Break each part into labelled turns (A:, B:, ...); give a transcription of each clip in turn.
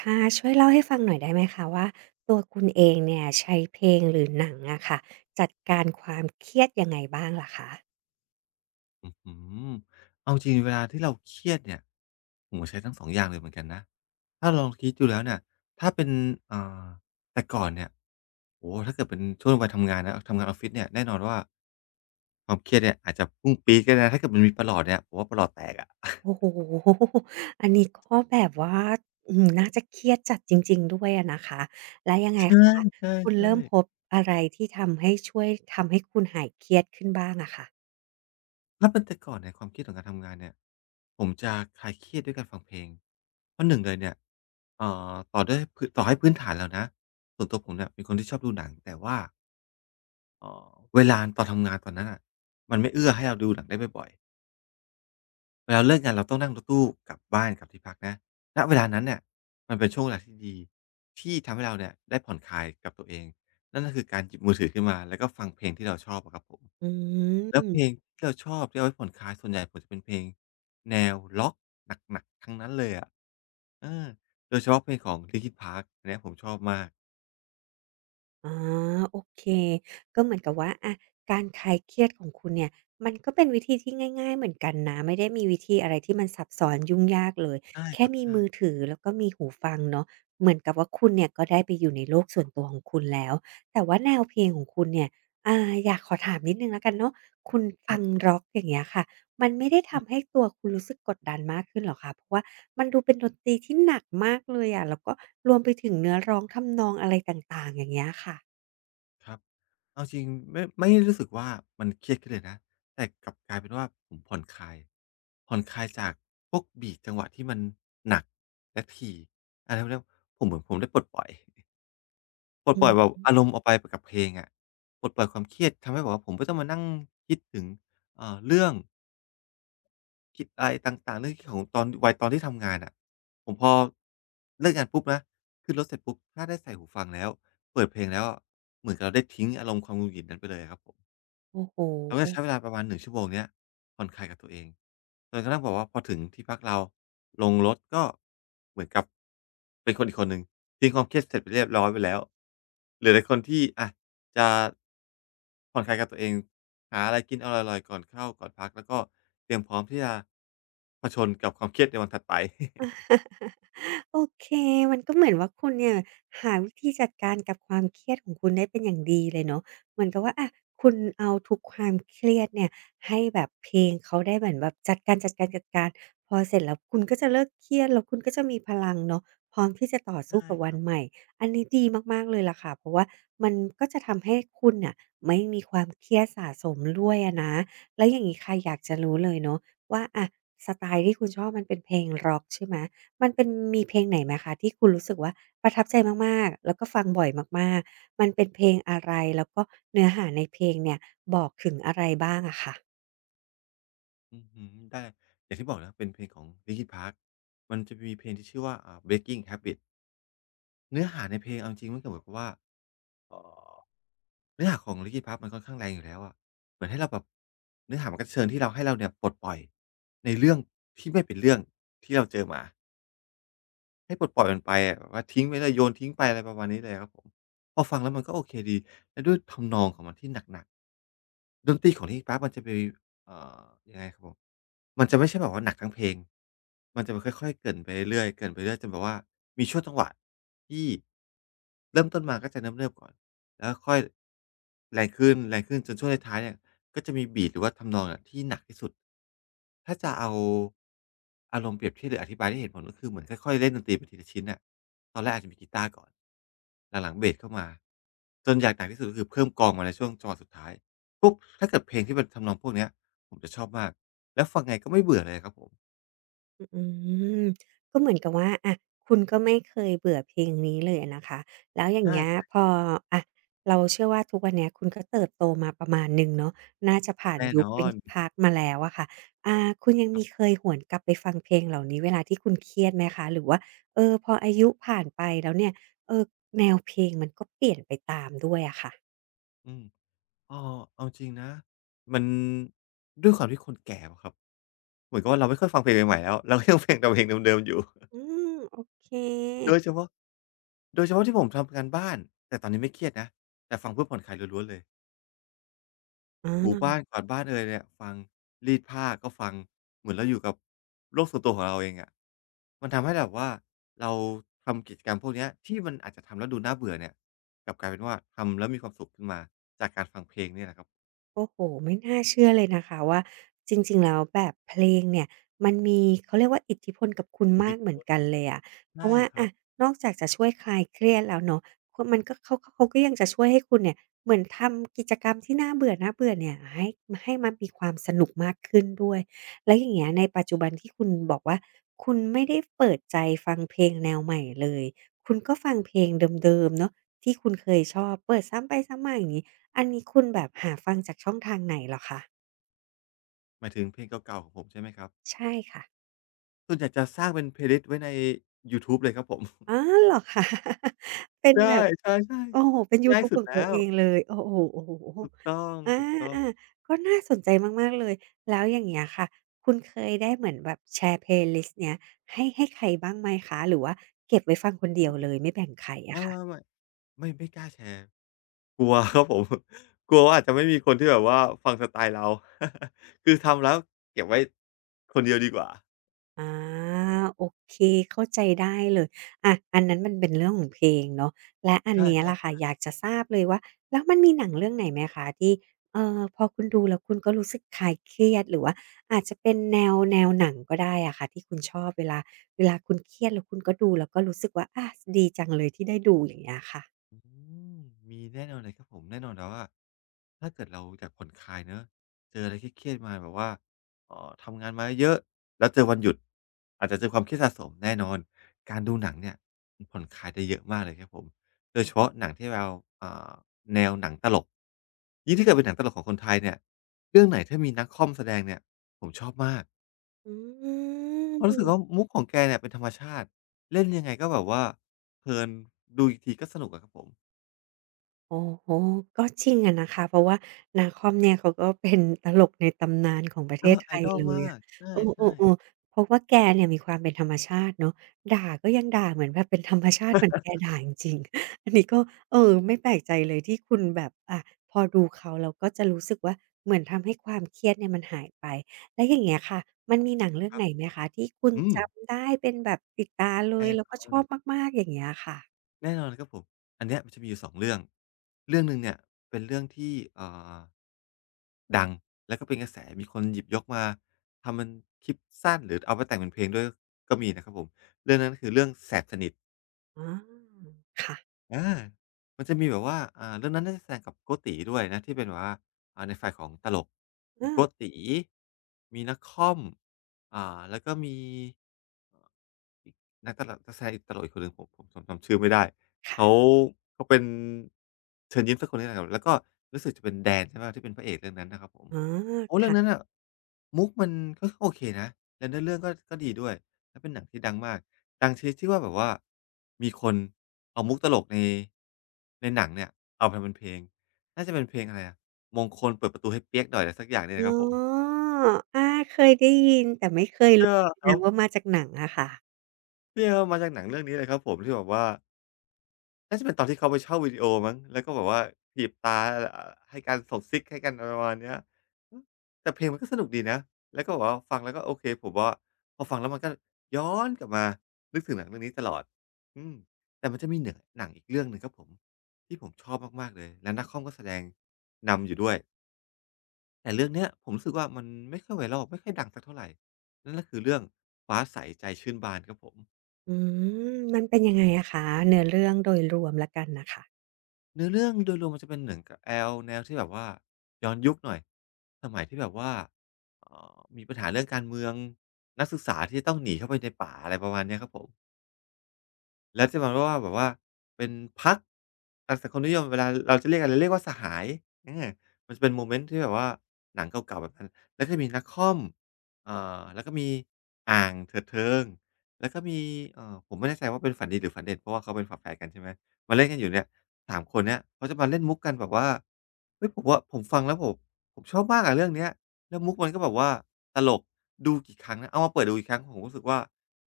A: ค่ะช่วยเล่าให้ฟังหน่อยได้ไหมคะว่าตัวคุณเองเนี่ยใช้เพลงหรือหนังอะค่ะจัดการความเครียดยังไงบ้างล่ะคะ
B: อืมเอาจริงเวลาที่เราเครียดเนี่ยโอ้โฮใช้ทั้งสองอย่างเลยเหมือนกันนะถ้าลองคิดดูแล้วเนี่ยถ้าเป็นอ่าแต่ก่อนเนี่ยโอ้โฮถ้าเกิดเป็นช่วงวัยทำงานนะทำงานออฟฟิศเนี่ยแน่นอนว่าความเครียดเนี่ยอาจจะพุ่งปี๊ดก็ได้นะถ้าเกิดมันมีประหลอดเนี่ยผมว่าประหลอดแตกอะ
A: โอ้โฮ อันนี้ก็แบบว่าอื้อฮือน่าจะเครียดจัดจริงๆด้วยอะนะคะแล้วยังไง
B: ใช
A: คะ
B: ่
A: คุณเริ่ม
B: ๆ
A: พบ
B: ๆ
A: อะไรที่ทำให้ช่วยทำให้คุณหายเครียดขึ้นบ้างอะค่ะ
B: ถ้าเป็นแต่ก่อนเนี่ยความเครียดของการทำงานเนี่ยผมจะคลายเครียดด้วยการฟังเพลงเพราะหนึ่งเลยเนี่ยต่อด้วยพื้นต่อให้พื้นฐานแล้วนะส่วนตัวผมเนี่ยเป็นคนที่ชอบดูหนังแต่ว่า เออเวลาตอนทำงานตอนนั้นน่ะมันไม่เอื้อให้เราดูหนังได้บ่อยๆเวลาเลิกงานเราต้องนั่งรถตู้กลับบ้านกลับที่พักนะณเวลานั้นเนี่ยมันเป็นช่วงเวลาที่ดีที่ทำให้เราเนี่ยได้ผ่อนคลายกับตัวเองนั่นก็คือการหยิบมือถือขึ้นมาแล้วก็ฟังเพลงที่เราชอบอะครับผม
A: อื
B: แล้วเพล
A: ม
B: งที่เราชอบที่เอาไว้ผ่อนคลายส่วนใหญ่ผมจะเป็นเพลงแนวร็อกหนักๆทั้งนั้นเลยอะเออโดยเฉพาะเพลงของ Linkin Park อันเนี้ยผมชอบมาก
A: อ๋อโอเคก็เหมือนกับว่าอะการคลายเครียดของคุณเนี่ยมันก็เป็นวิธีที่ง่ายๆเหมือนกันนะไม่ได้มีวิธีอะไรที่มันซับซ้อนยุ่งยากเลย
B: ใช่ค
A: แค่
B: รับ
A: มี
B: ใช่
A: มือถือแล้วก็มีหูฟังเนาะเหมือนกับว่าคุณเนี่ยก็ได้ไปอยู่ในโลกส่วนตัวของคุณแล้วแต่ว่าแนวเพลงของคุณเนี่ยอ่าอยากขอถามนิดนึงแล้วกันเนาะคุณ
B: ค
A: ฟั
B: รั
A: ง
B: บ
A: ร็อกอย่างเงี้ยค่ะ มันไม่ได้ทำให้ตัวคุณรู้สึกกดดันมากขึ้นเหรอคะเพราะว่ามันดูเป็นดนตรีที่หนักมากเลยอะแล้วก็รวมไปถึงเนื้อร้องทำนองอะไรต่างๆอย่างเงี้ยค่ะ
B: ครับเอาจริงไม่ได้รู้สึกว่ามันเครียดขึ้นเลยนะแต่กลับกลายเป็นว่าผมผ่อนคลายจากพวกบีตจังหวะที่มันหนักและถี่แล้วผมเหมือนผมได้ปลดปล่อยปลด
A: อื
B: ปล่อยแบ
A: ม
B: บอารมณ์ออกไปกับเพลงอะปลดปล่อยความเครียดทำให้แบบว่าผมไม่ต้องมานั่งคิดถึงเรื่องคิดอะไรต่างๆเรื่องของตอนวัยตอนที่ทำงานอ่ะผมพอเลิกงานปุ๊บนะขึ้นรถเสร็จปุ๊บถ้าได้ใส่หูฟังแล้วเปิดเพลงแล้วอะเหมือนกับเราได้ทิ้งอารมณ์ความหงุดหงิดนั้นไปเลยอะครับผม
A: โอ้โฮ
B: เราก็จะใช้เวลาประมาณ1ชั่วโมงเนี้ยผ่อนคลายกับตัวเองจนกระทั่งแบบว่าพอถึงที่พักเราลงรถก็เหมือนกับเป็นคนอีกคนหนึ่งทิ้งความเครียดเสร็จไปเรียบร้อยไปแล้วเหลือแต่คนที่อะจะผ่อนคลายกับตัวเองหาอะไรกินอร่อยๆก่อนเข้าก่อนพักแล้วก็เตรียมพร้อมที่จะเผชิญกับความเครียดในวันถัดไป
A: โอเคมันก็เหมือนว่าคุณเนี่ยหาวิธีจัดการกับความเครียดของคุณได้เป็นอย่างดีเลยเนาะเหมือนกับว่าอะคุณเอาทุกความเครียดเนี่ยให้แบบเพลงเขาได้เหมือนแบบจัดการจัดการจัดการพอเสร็จแล้วคุณก็จะเลิกเครียดแล้วคุณก็จะมีพลังเนาะพร้อมที่จะต่อ สู้
B: ใช่
A: กับ
B: ค
A: วัน
B: รับ
A: ใหม่ อันนี้ดีมากๆเลยล่ะค่ะเพราะว่ามันก็จะทำให้คุณน่ะไม่มีความเครียดสะสมด้วยอะนะแล้วอย่างงี้ค่ะอยากจะรู้เลยเนาะว่าอะ สไตล์ที่คุณชอบมันเป็นเพลงร็อกใช่ไหม มันเป็นมีเพลงไหนไหมคะที่คุณรู้สึกว่าประทับใจมากๆ แล้วก็ฟังบ่อยมากๆ มันเป็นเพลงอะไรแล้วก็เนื้อหาในเพลงเนี่ยบอกถึงอะไรบ้างอะค่ะ
B: อือฮอได้อย่างที่บอกนะครับเป็นเพลงของ Linkin Park มันจะมีเพลงที่ชื่อว่าBreaking Habits เนื้อหาในเพลงเอาจริงๆมันก็เหมือนกับว่า เนื้อหาของ Linkin Park มันค่อนข้างแรงอยู่แล้วอะเหมือนให้เราแบบเนื้อหามันก็เชิญที่เราให้เราเนี่ยปลดปล่อยในเรื่องที่ไม่เป็นเรื่องที่เราเจอมา ให้ปลดปล่อยมันไปอะแบบว่าทิ้งไว้เลยโยนทิ้งไปอะไรประมาณนี้เลยครับผมพอฟังแล้วมันก็โอเคดีแล้วด้วยทำนองของมันที่หนักๆดนตรีของ Linkin Park มันจะมีเอ่อยังไงครับผมมันจะไม่ใช่แบบว่าหนักทั้งเพลงมันจะค่อยๆเกริ่นไปเรื่อยๆเกริ่นไปเรื่อยจนแบบว่ามีช่วงจังหวะที่เริ่มต้นมาก็จะเนิบๆก่อนแล้วค่อยแรงขึ้นๆจนช่วงท้ายๆเนี่ย ก็จะมีบีตหรือว่าทำนองอะที่หนักที่สุดถ้าจะเอาอารมณ์เปรียบเทียบหรืออธิบายให้เห็นผลก็คือเหมือนค่อยๆเล่นดนตรีไปทีละชิ้นน่ะตอนแรกอาจจะมีกีตาร์ก่อนหลังๆเบสเข้ามาจนอย่างหนักที่สุดก็คือเพิ่มกลองมาในช่วงจังหวะสุดท้ายปุ๊บถ้าเกิดเพลงที่เป็นทำนองพวกเนี้ยผมจะชอบมากแล้วฟังไงก็ไม่เบื่อเลยครับผม
A: อืมก็เหมือนกับว่าอะคุณก็ไม่เคยเบื่อเพลงนี้เลยอะนะคะแล้วอย่างเงี้ย
B: ใช่
A: พออะเราเชื่อว่าทุกวันเนี้ยคุณก็เติบโตมาประมาณหนึ่งเนาะน่าจะผ่าน
B: แน่
A: ยุ
B: น
A: ค
B: อน
A: Linkin Park มาแล้วอะค่ะอ่าคุณยังมีเคยหวนกลับไปฟังเพลงเหล่านี้เวลาที่คุณเครียดไหมคะหรือว่าเออพออายุผ่านไปแล้วเนี่ยเออแนวเพลงมันก็เปลี่ยนไปตามด้วยอะค่ะ
B: อืมอ้อเอาจริงนะมันด้วยความที่คนแก่มั้งครับเหมือนกับว่าเราไม่ค่อยฟังเพลงใหม่ๆแล้วเราก็ยัง เพลงแต่เพลงเดิมๆอยู่
A: อืมโอเค
B: โดยเฉพาะโดยเฉพาะที่ผมทำงานบ้านแต่ตอนนี้ไม่เครียดนะแต่ฟังเพื่อผ่อนคลายล้วนๆเลย
A: อ
B: ถูบ้าน
A: า
B: กวาดบ้านเอยเนี่ยฟังรีดผ้าก็ฟังเหมือนเราอยู่กับโลกส่วนตัวของเราเองอะมันทำให้แบบว่าเราทำกิจกรรมพวกเนี้ยที่มันอาจจะทำแล้วดูน่าเบื่อเนี่ยกลับกลายเป็นว่าทำแล้วมีความสุขขึ้นมาเนี่ยแหละครับ
A: โอ้โฮไม่น่าเชื่อเลยนะคะว่าจริงๆแล้วแบบเพลงเนี่ยมันมีเขาเรียกว่าอิทธิพลกับคุณ
B: อิท
A: มา
B: ธิ
A: ก
B: พ
A: เหมือน
B: ล
A: กันเลยอะเพ
B: ใช่
A: ราะว่า
B: ครั
A: อะ
B: บ
A: นอกจากจะช่วยคลายเครียดแล้วเนาะคมันก็เขาเขาก็ยังจะช่วยให้คุณเนี่ยเหมือนทำกิจกรรมที่น่าเบื่อๆเนี่ยให้ให้มันมีความสนุกมากขึ้นด้วยแล้วอย่างเงี้ยในปัจจุบันที่คุณบอกว่าคุณไม่ได้เปิดใจฟังเพลงแนวใหม่เลยคุณก็ฟังเพลงเดิมๆเนาะที่คุณเคยชอบเปิดซ้ำไปซ้ำมาอย่างงี้ อันนี้คุณแบบหาฟังจากช่องทางไหนเหรอคะ
B: หมายถึงเพลงเก่าๆของผมใช่ไหมครับ
A: ใช่ค่ะ
B: ส่วนใหญ่จะสร้างเป็น Playlist ไว้ในยูทูบเลยครับผม
A: อ๋อเหรอคะ เป็น
B: ใช่
A: แบบ
B: ใช่
A: โอ้โฮเป็น
B: ๆ
A: ยู
B: ง่าย
A: ทูบ
B: สุ
A: ข
B: ด
A: อง
B: แล้
A: ตัว
B: ว
A: เองเลยโอ้โฮโอ้โฮ
B: ถูกต้
A: อา
B: องๆ
A: ๆก็น่าสนใจมากๆเลยแล้วอย่างเงี้ยค่ะคุณเคยได้เหมือนแบบแชร์ Playlist เนี้ยให้ให้ใครบ้างไหมคะหรือว่าเก็บไว้ฟังคนเดีย
B: อุ๊
A: ว
B: ย
A: เลยไม่แบ่งใคร
B: ไ
A: อะค่ะ
B: ม่ๆๆไม่กล้าแชร์กลัวครับผม กลัวว่าอาจจะไม่มีคนที่แบบว่าฟังสไตล์เรา คือทำแล้วเก็บไว้คนเดียวดีกว่า
A: อาโอเคเข้าใจได้เลยอะอันนั้นมันเป็นเรื่องของเพลงเนาะและอัน
B: ใช่
A: เนี้ยล่ะค่ะ
B: ๆ
A: อยากจะทราบเลยว่าแล้วมันมีหนังเรื่องไหนไหมคะที่พอคุณดูแล้วคุณก็รู้สึกคลายเครียดหรือว่าอาจจะเป็นแนวแนวหนังก็ได้อะค่ะที่คุณชอบเวลาเวลาคุณเครียดแล้วคุณก็ดูแล้วก็รู้สึกว่าอะดีจังเลยที่ได้ดูอย่างเงี้ยค่ะ
B: อืมมีแน่นอนเลยครับผมแน่นอนแล้วว่าถ้าเกิดเราอยากผ่อนคลายเนาะเจออะไรเครียดๆมาแบบว่าทำงานมาเยอะแล้วเจอวันหยุดอาจจะเจอความเครียดสะสมแน่นอนการดูหนังเนี่ยมันผ่อนคลายได้เยอะมากเลยครับผมโดยเฉพาะหนังที่เราอ่าแนวหนังตลกยิ่งถ้าเกิดเป็นหนังตลกของคนไทยเนี่ยเรื่องไหนถ้ามีนักค่อมแสดงเนี่ยผมชอบมาก
A: อื
B: เพราะรู้สึกว่า
A: ม
B: มุกของแกเนี่ยเป็นธรรมชาติเล่นยังไงก็แบบว่าเพลินดูอีกทีก็สนุกอะครับผม
A: โอโอก็จริงอะนะคะเพราะว่านาคอมเนี่ยเขาก็เป็นตลกในตำนานของประเทศ
B: เนาะ
A: ไทย
B: idol
A: เลย
B: มา
A: อะ
B: ก
A: เอ
B: ใช่
A: อ
B: ๆ
A: ๆๆเพราะว่าแกเนี่ยมีความเป็นธรรมชาติเนาะด่าก็ยังด่าเหมือนแบบเป็นธรรมชาติเหมือนแกด่าจริงๆ อันนี้ก็เออไม่แปลกใจเลยที่คุณแบบอะพอดูเขาแล้วก็จะรู้สึกว่าเหมือนทำให้ความเครียดเนี่ยมันหายไปแล้วอย่างเงี้ยค่ะมันมีหนังเรื่อ
B: ค
A: ง
B: รั
A: ไห
B: บ
A: นไหมคะที่คุณ
B: อืม
A: จำได้เป็นแบบติดตาเลย
B: แน่
A: แล้ว
B: น
A: ก็
B: อ
A: ช
B: น
A: อบมากๆอย่างเงี้ยค่ะ
B: แน่นอนครับผมอันเนี้ยมันจะมีอยู่สองเรื่องเรื่องหนึ่งเนี่ยเป็นเรื่องที่อดังแล้วก็เป็นกระแสมีคนหยิบยกมาทำเป็นคลิปสั้นหรือเอาไปแต่งเป็นเพลงด้วยก็มีนะครับผมเรื่องนั้นคือเรื่องแสบสนิท
A: อาค่ะ
B: อามันจะมีแบบว่าเรื่องนั้นน่าจะแสดงกับโกติด้วยนะที่เป็นแบบว่าในฝ่ายของตลก
A: เอ
B: มีโก
A: อ
B: ติมีนค่อม แล้วก็มีเอ่ออีกนักตลกนักแสดงตลกอีกคนหนึ่งผมจำชื่อไม่ได้
A: ค่ะ
B: เขาเป็นเชิญยิ้มสักคนนี่แหละครับแล้วก็รู้สึกจะเป็นแดนใช่เปล่าที่เป็นพระเอกเรื่องนั้นนะครับผม
A: อ๋อ
B: โอ้เรื่องนั้น
A: ค่ะ
B: น่ะมุกมันก็โอเคนะและเนื้อเรื่องก็ดีด้วยแลวเป็นหนังที่ดังมากดังชนิดที่ว่าแบบว่ามีคนเอามุกตลกในหนังเนี่ยเอามาเป็นเพลงน่าจะเป็นเพลงอะไรอะมงคลเปิดประตูให้เปี๊ยกหน่อยอะไรสักอย่างเนี่ยนะ
A: อ๋
B: ครับผม
A: ออาเคยได้ยินแต่ไม่เคย
B: เออ
A: รู้
B: ครั
A: นะว่า
B: บ
A: มาจากหนังอะค่ะ
B: เนี่ยมาจากหนังเรื่องนี้เลยครับผมที่แบบว่า น่าจะเป็นตอนที่เขาไปเช่าวิดีโอมั้งแล้วก็แบบว่าถีบตาให้กันส่งซิกให้กันอะไรประมาณเนี้ยอือแต่เพลงมันก็สนุกดีนะแล้วก็แบบว่าฟังแล้วก็โอเคผมว่าพอฟังแล้วมันก็ย้อนกลับมานึกถึงหนังเรื่องนี้ตลอดอืมแต่มันจะมีเหนือหนังอีกเรื่องหนึ่งครับผมที่ผมชอบมากๆเลยแล้ว Nuckom ก็แสดงนำอยู่ด้วยแต่เรื่องเนี้ยผมรู้สึกว่ามันไม่ค่อย viral ไม่ค่อยดังสักเท่าไรนั่นก็คือเรื่องฟ้าใสใจชื่นบานครับผม
A: อืมมันเป็นยังไงอะคะเนื้อเรื่องโดยรวมแล้วกันน่ะค่ะ
B: เนื้อเรื่องโดยรวมมันจะเป็นเหมือนกับแอลแนวที่แบบว่าย้อนยุคหน่อยสมัยที่แบบว่ามีปัญหาเรื่องการเมืองนักศึกษาที่ต้องหนีเข้าไปในป่าอะไรประมาณเนี้ยครับผม แล้วจะมาว่าแบบว่าเป็นพรรคทางสังคมนิยมเวลาเราจะเรียกกันเราเรียกว่าสหายอามันจะเป็นโมเมนต์ที่แบบว่าหนังเก่าๆแบบนั้นแล้วก็จะมีนักค่อมแล้วก็มีอ่างเถิดเทิงแล้วก็มีผมไม่แน่ใจว่าเป็นฝันดีหรือฝันเด่นเพราะว่าเขาเป็นฝาแฝดกันใช่ไหมมาเล่นกันอยู่เนี่ย3คนเนี้ยเขาจะมาเล่นมุกกันแบบว่าเฮ้ยผมว่าผมฟังแล้วผมชอบมากอะเรื่องเนี้ยแล้วมุกมันก็แบบว่าตลกดูกี่ครั้งนะเอามาเปิดดูอีกครั้งผมรู้สึกว่า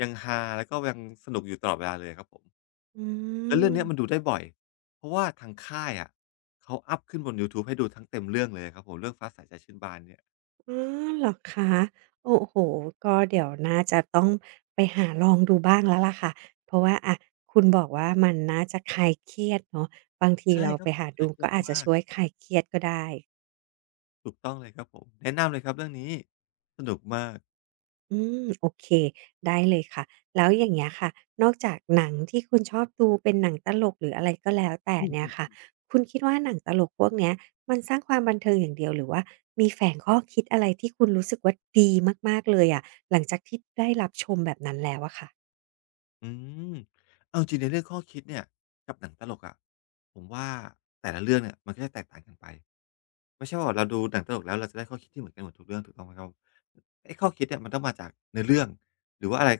B: ยังฮาแล้วก็ยังสนุกอยู่ตลอดเวลาเลยครับผม
A: อื
B: แล้วเรื่องเนี้ยมันดู
A: ม
B: ได้บ่อยเพราะว่าทางค่ายอะเขาอัปขึ้นบนยูทูบให้ดูทั้งเต็มเรื่องเลยครับผมเรื่องฟ้าใสใจชื้นบานเนี่ย
A: อ๋อเหรอคะโอ้โฮก็เดี๋ยวน่าจะต้องไปหาลองดูบ้างแล้วล่ะค่ะเพราะว่าอะคุณบอกว่ามันน่าจะคลายเครียดเนาะบางที
B: ใช่
A: เรา
B: ค
A: ไป
B: รับผ
A: หา
B: ม
A: ดู
B: นาเครี
A: ก็
B: ยด
A: อาจจะ
B: มาก
A: ช่วยคลายเครียดก็ได้
B: ถูกต้องเลยครับผมแนะนำเลยครับเรื่องนี้สนุกมาก
A: อืมโอเคได้เลยค่ะแล้วอย่างเงี้ยค่ะนอกจากหนังที่คุณชอบดูเป็นหนังตลกหรืออะไรก็แล้วแต่
B: อื
A: เนี่ยค่ะ
B: ม
A: คุณคิดว่าหนังตลกพวกเนี้ยมันสร้างความบันเทิงอย่างเดียวหรือว่ามีแฝงข้อคิดอะไรที่คุณรู้สึกว่าดีมากๆเลยอะหลังจากที่ได้รับชมแบบนั้นแล้วอะค่ะ
B: อืมเอาจริงในเรื่องข้อคิดเนี่ยกับหนังตลกอะผมว่าแต่ละเรื่องเนี่ยมันก็จะแตกต่างกันไปไม่ใช่ว่าแบบเราดูหนังตลกแล้วเราจะได้ข้อคิดที่เหมือนกันหมดทุกเรื่องถูกต้องไหมครับไอ้ข้อคิดเนี่ยมันต้องมาจากเนื้อเรื่องหรือว่าอะไร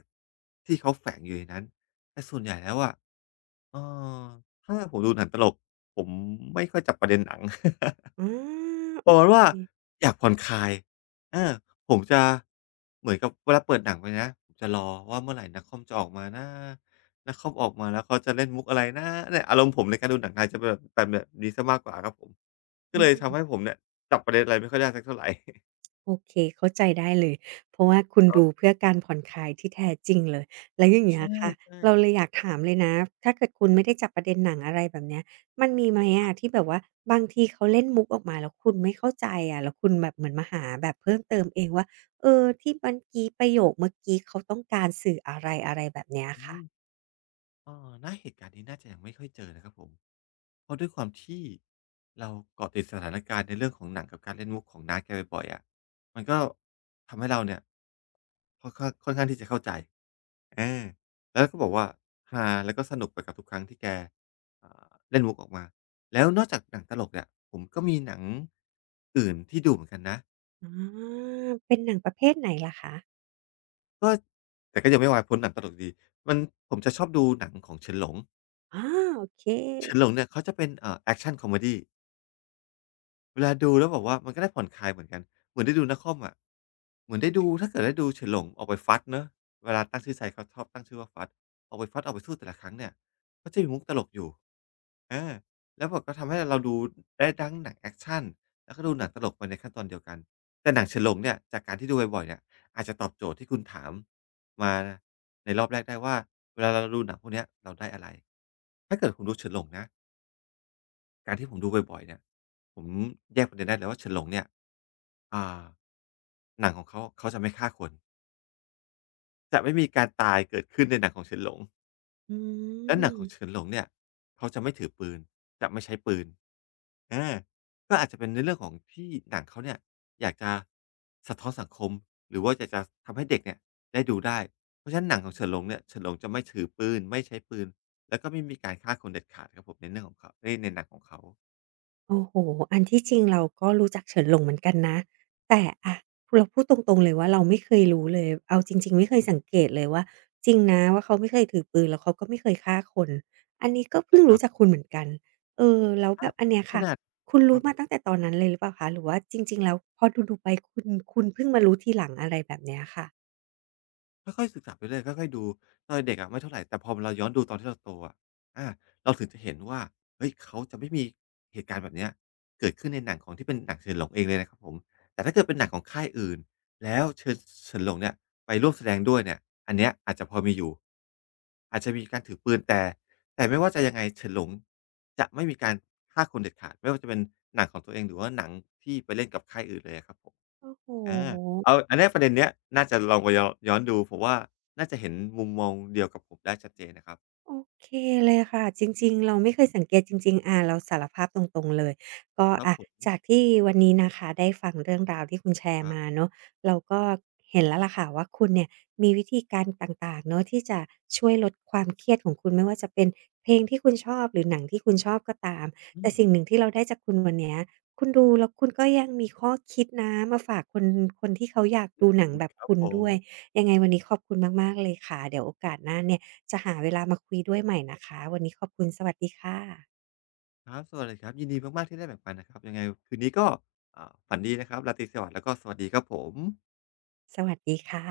B: ที่เขาแฝงอยู่ในนั้นแต่ส่วนใหญ่แล้วอะเออถ้าผมดูหนังตลกผมไม่ค่อยจับประเด็นหนัง
A: อา
B: ประมาณว่า
A: โอือ
B: อยากผ่อนคลายเอาผมจะเหมือนกับเวลาเปิดหนังไปนะผมจะรอว่าเมื่อไหร่นักคอมจะออกมานะนักคอมออกมาแล้วเขาจะเล่นมุกอะไรนะเนี่ยอารมณ์ผมในการดูหนังไทยจะเป็นแบบเป็นแบบนี้เสียมากกว่าครับผมก็เลยทำให้ผมเนี่ยจับประเด็นอะไรไม่ค่อยได้สักเท่าไร
A: โอเคเข้าใจได้เลยเพราะว่าคุณ
B: ครั
A: ดู
B: บ
A: เพื่อการผ่อนคลายที่แท้จริงเลยแล้วอย่าง
B: ใ
A: เงี้ยค่ะ
B: ช่
A: เราเล
B: ๆ
A: ยอยากถามเลยนะถ้าเกิดคุณไม่ได้จับประเด็นหนังอะไรแบบเนี้ยมันมีไหมอะที่แบบว่าบางทีเขาเล่นมุกออกมาแล้วคุณไม่เข้าใจอะแล้วคุณแบบเหมือนมาหาแบบเพิ่มเติมเองว่าเออที่เมื่อกี้ประโยคเมื่อกี้เขาต้องการสื่ออะไรอะไรแบบเนี้ย
B: อือ
A: ค่ะ
B: ฮึณเหตุการณ์นี้น่าจะยังไม่ค่อยเจอนะครับผม เพราะด้วยความที่เราเกาะติดสถานการณ์ในเรื่องของหนังกับการเล่นมุกของน้าแกบ่อยๆอะมันก็ทำให้เราเนี่ยค่อนข้างที่จะเข้าใจเออแล้วก็บอกว่าฮาแล้วก็สนุกไปกับทุกครั้งที่แกเล่นมุกออกมา แล้วนอกจากหนังตลกเนี่ยผมก็มีหนังอื่นที่ดูเหมือนกันนะ
A: อาเป็นหนังประเภทไหนลหรคะ
B: ก็แต่ก็ยังไม่วายพ้นหนังตลกดี มันผมจะชอบดูหนังของเฉินหลง
A: อาโอเค
B: เฉินหลงเนี่ยเขาจะเป็นแอคชันคอมเมดี เวลาดูแล้วแบบว่ามันก็ได้ผ่อนคลายเหมือนกันเหมือนได้ดูนักคอมอะเหมือนได้ดูถ้าเกิดได้ดูเฉินหลงออกไปฟัดเนาะเวลาตั้งชื่อไซต์เขาชอบตั้งชื่อว่าฟัดออกไปฟัดออกไปสู้แต่ละครั้งเนี่ยก็จะมีมุกตลกอยู่อาแล้วแบบก็ทำให้เราดูได้ทั้งหนังแอกชันแล้วก็ดูหนังตลกไปในขั้นตอนเดียวกันแต่หนังเฉินหลงเนี่ยจากการที่ดูบ่อยๆเนี่ยอาจจะตอบโจทย์ที่คุณถามมาในรอบแรกได้ว่าเวลาเราดูหนังพวกเนี้ยเราได้อะไรถ้าเกิดคุณดูเฉินหลงนะ การที่ผมดูบ่อยๆเนี่ยผมแยกประเด็นได้เลยว่าเฉินหลงเนี่ยอ่าหนังของเขาเขาจะไม่ฆ่าคนจะไม่มีการตายเกิดขึ้นในหนังของเฉินหลง
A: อื
B: และหนังของเฉิ
A: ม
B: นหลงเนี่ยเขาจะไม่ถือปืนจะไม่ใช้ปืนอาก็อาจจะเป็นในเรื่องของที่หนังเขาเนี่ยอยากจะสะท้อนสังคมหรือว่าอยากจะทำให้เด็กเนี่ยได้ดูได้เพราะฉะนั้นหนังของเฉินหลงเนี่ยเฉินหลงจะไม่ถือปืนไม่ใช้ปืนแล้วก็ไม่มีการฆ่าคนเด็ดขาดครับผมในเรื่องของเขาเอ๊ยในหนังของเขา
A: โอ้โฮอันที่จริงเราก็รู้จักเฉินหลงเหมือนกันนะ แต่อะเราพูดตรงๆเลยว่าเราไม่เคยรู้เลยเอาจริงๆไม่เคยสังเกตเลยว่าจริงนะว่าเขาไม่เคยถือปืนแล้วเขาก็ไม่เคยฆ่าคนอันนี้ก็เพิ่
B: ใช่
A: ง
B: ครั
A: รู้
B: บ
A: จากคุณเหมือนกันเออแล้วแบ
B: อา
A: บอันเนี้ย
B: ข
A: ค่ะ
B: นาด
A: คุณ
B: ค
A: รู้
B: รับผ
A: มา
B: ม
A: ตั้งแต่ตอนนั้นเลยหรือเปล่าคะหรือว่าจริงๆแล้วพอดูๆไปคุณเพิ่งมารู้ทีหลังอะไรแบบเนี้ยค่ะ
B: ค่อยๆศึกษาไปเรื่อยค่อยๆดูตอนเด็กอะไม่เท่าไรแต่พอเราย้อนดูตอนที่เราโตอะอาเราถึงจะเห็นว่าเฮ้ยเขาจะไม่มีเหตุการณ์แบบเนี้ยเกิดขึ้นในหนังของที่เป็นหนังเฉินหลงเองเลยนะครับผมแต่ถ้าเกิดเป็นหนังของค่ายอื่นแล้วเชิญเฉินหลงเนี่ยไปร่วมแสดงด้วยเนี่ยอันเนี้ยอาจจะพอมีอยู่อาจจะมีการถือปืนแต่แต่ไม่ว่าจะยังไงเฉินหลงจะไม่มีการฆ่าคนเด็ดขาดไม่ว่าจะเป็นหนังของตัวเองหรือว่าหนังที่ไปเล่นกับค่ายอื่นเลยอะครับผม
A: โอ้โ
B: อา เอา
A: ฮ
B: อันเนี้ยประเด็นเนี้ยน่าจะลองไปย้อนดูผมว่าน่าจะเห็นมุมมองเดียวกับผมได้ชัดเจนนะครับ
A: โอเคเลยค่ะจริงๆเราไม่เคยสังเกตจริงๆอ่าเราสารภาพตรงๆเลยก็
B: ครับ
A: อะ
B: ผ
A: จาก
B: ม
A: ที่วันนี้นะคะได้ฟังเรื่องราวที่คุณแช
B: ค
A: ร์
B: รั
A: มา
B: บ
A: เนาะเราก็เห็นแล้วล่ะค่ะว่าคุณเนี่ยมีวิธีการต่างๆเนาะที่จะช่วยลดความเครียดของคุณไม่ว่าจะเป็นเพลงที่คุณชอบหรือหนังที่คุณชอบก็ตาม
B: อื
A: แต่
B: ม
A: สิ่งหนึ่งที่เราได้จากคุณวันเนี้ยคุณดูแล้วคุณก็ยังมีข้อคิดนะมาฝากคนที่เขาอยากดูหนั
B: อื
A: ง
B: ม
A: แบบ
B: ครับ
A: คุณ
B: ผ
A: ด้วย
B: ม
A: ยังไงวันนี้ขอบคุณมากๆเลยค่ะเดี๋ยวโอกาสหน้าเนี่ย จะหาเวลามาคุยด้วยใหม่นะคะวันนี้ขอบคุณสวัสดีค่ะ
B: ครับสวัสดีครับยินดีมากๆที่ได้แบ่งปันนะครับยังไงคืนนี้ก็ฝันดีนะครับราตรีสวัสดิ์แล้วก็สวัสดีครับผม
A: สวัสดีค่ะ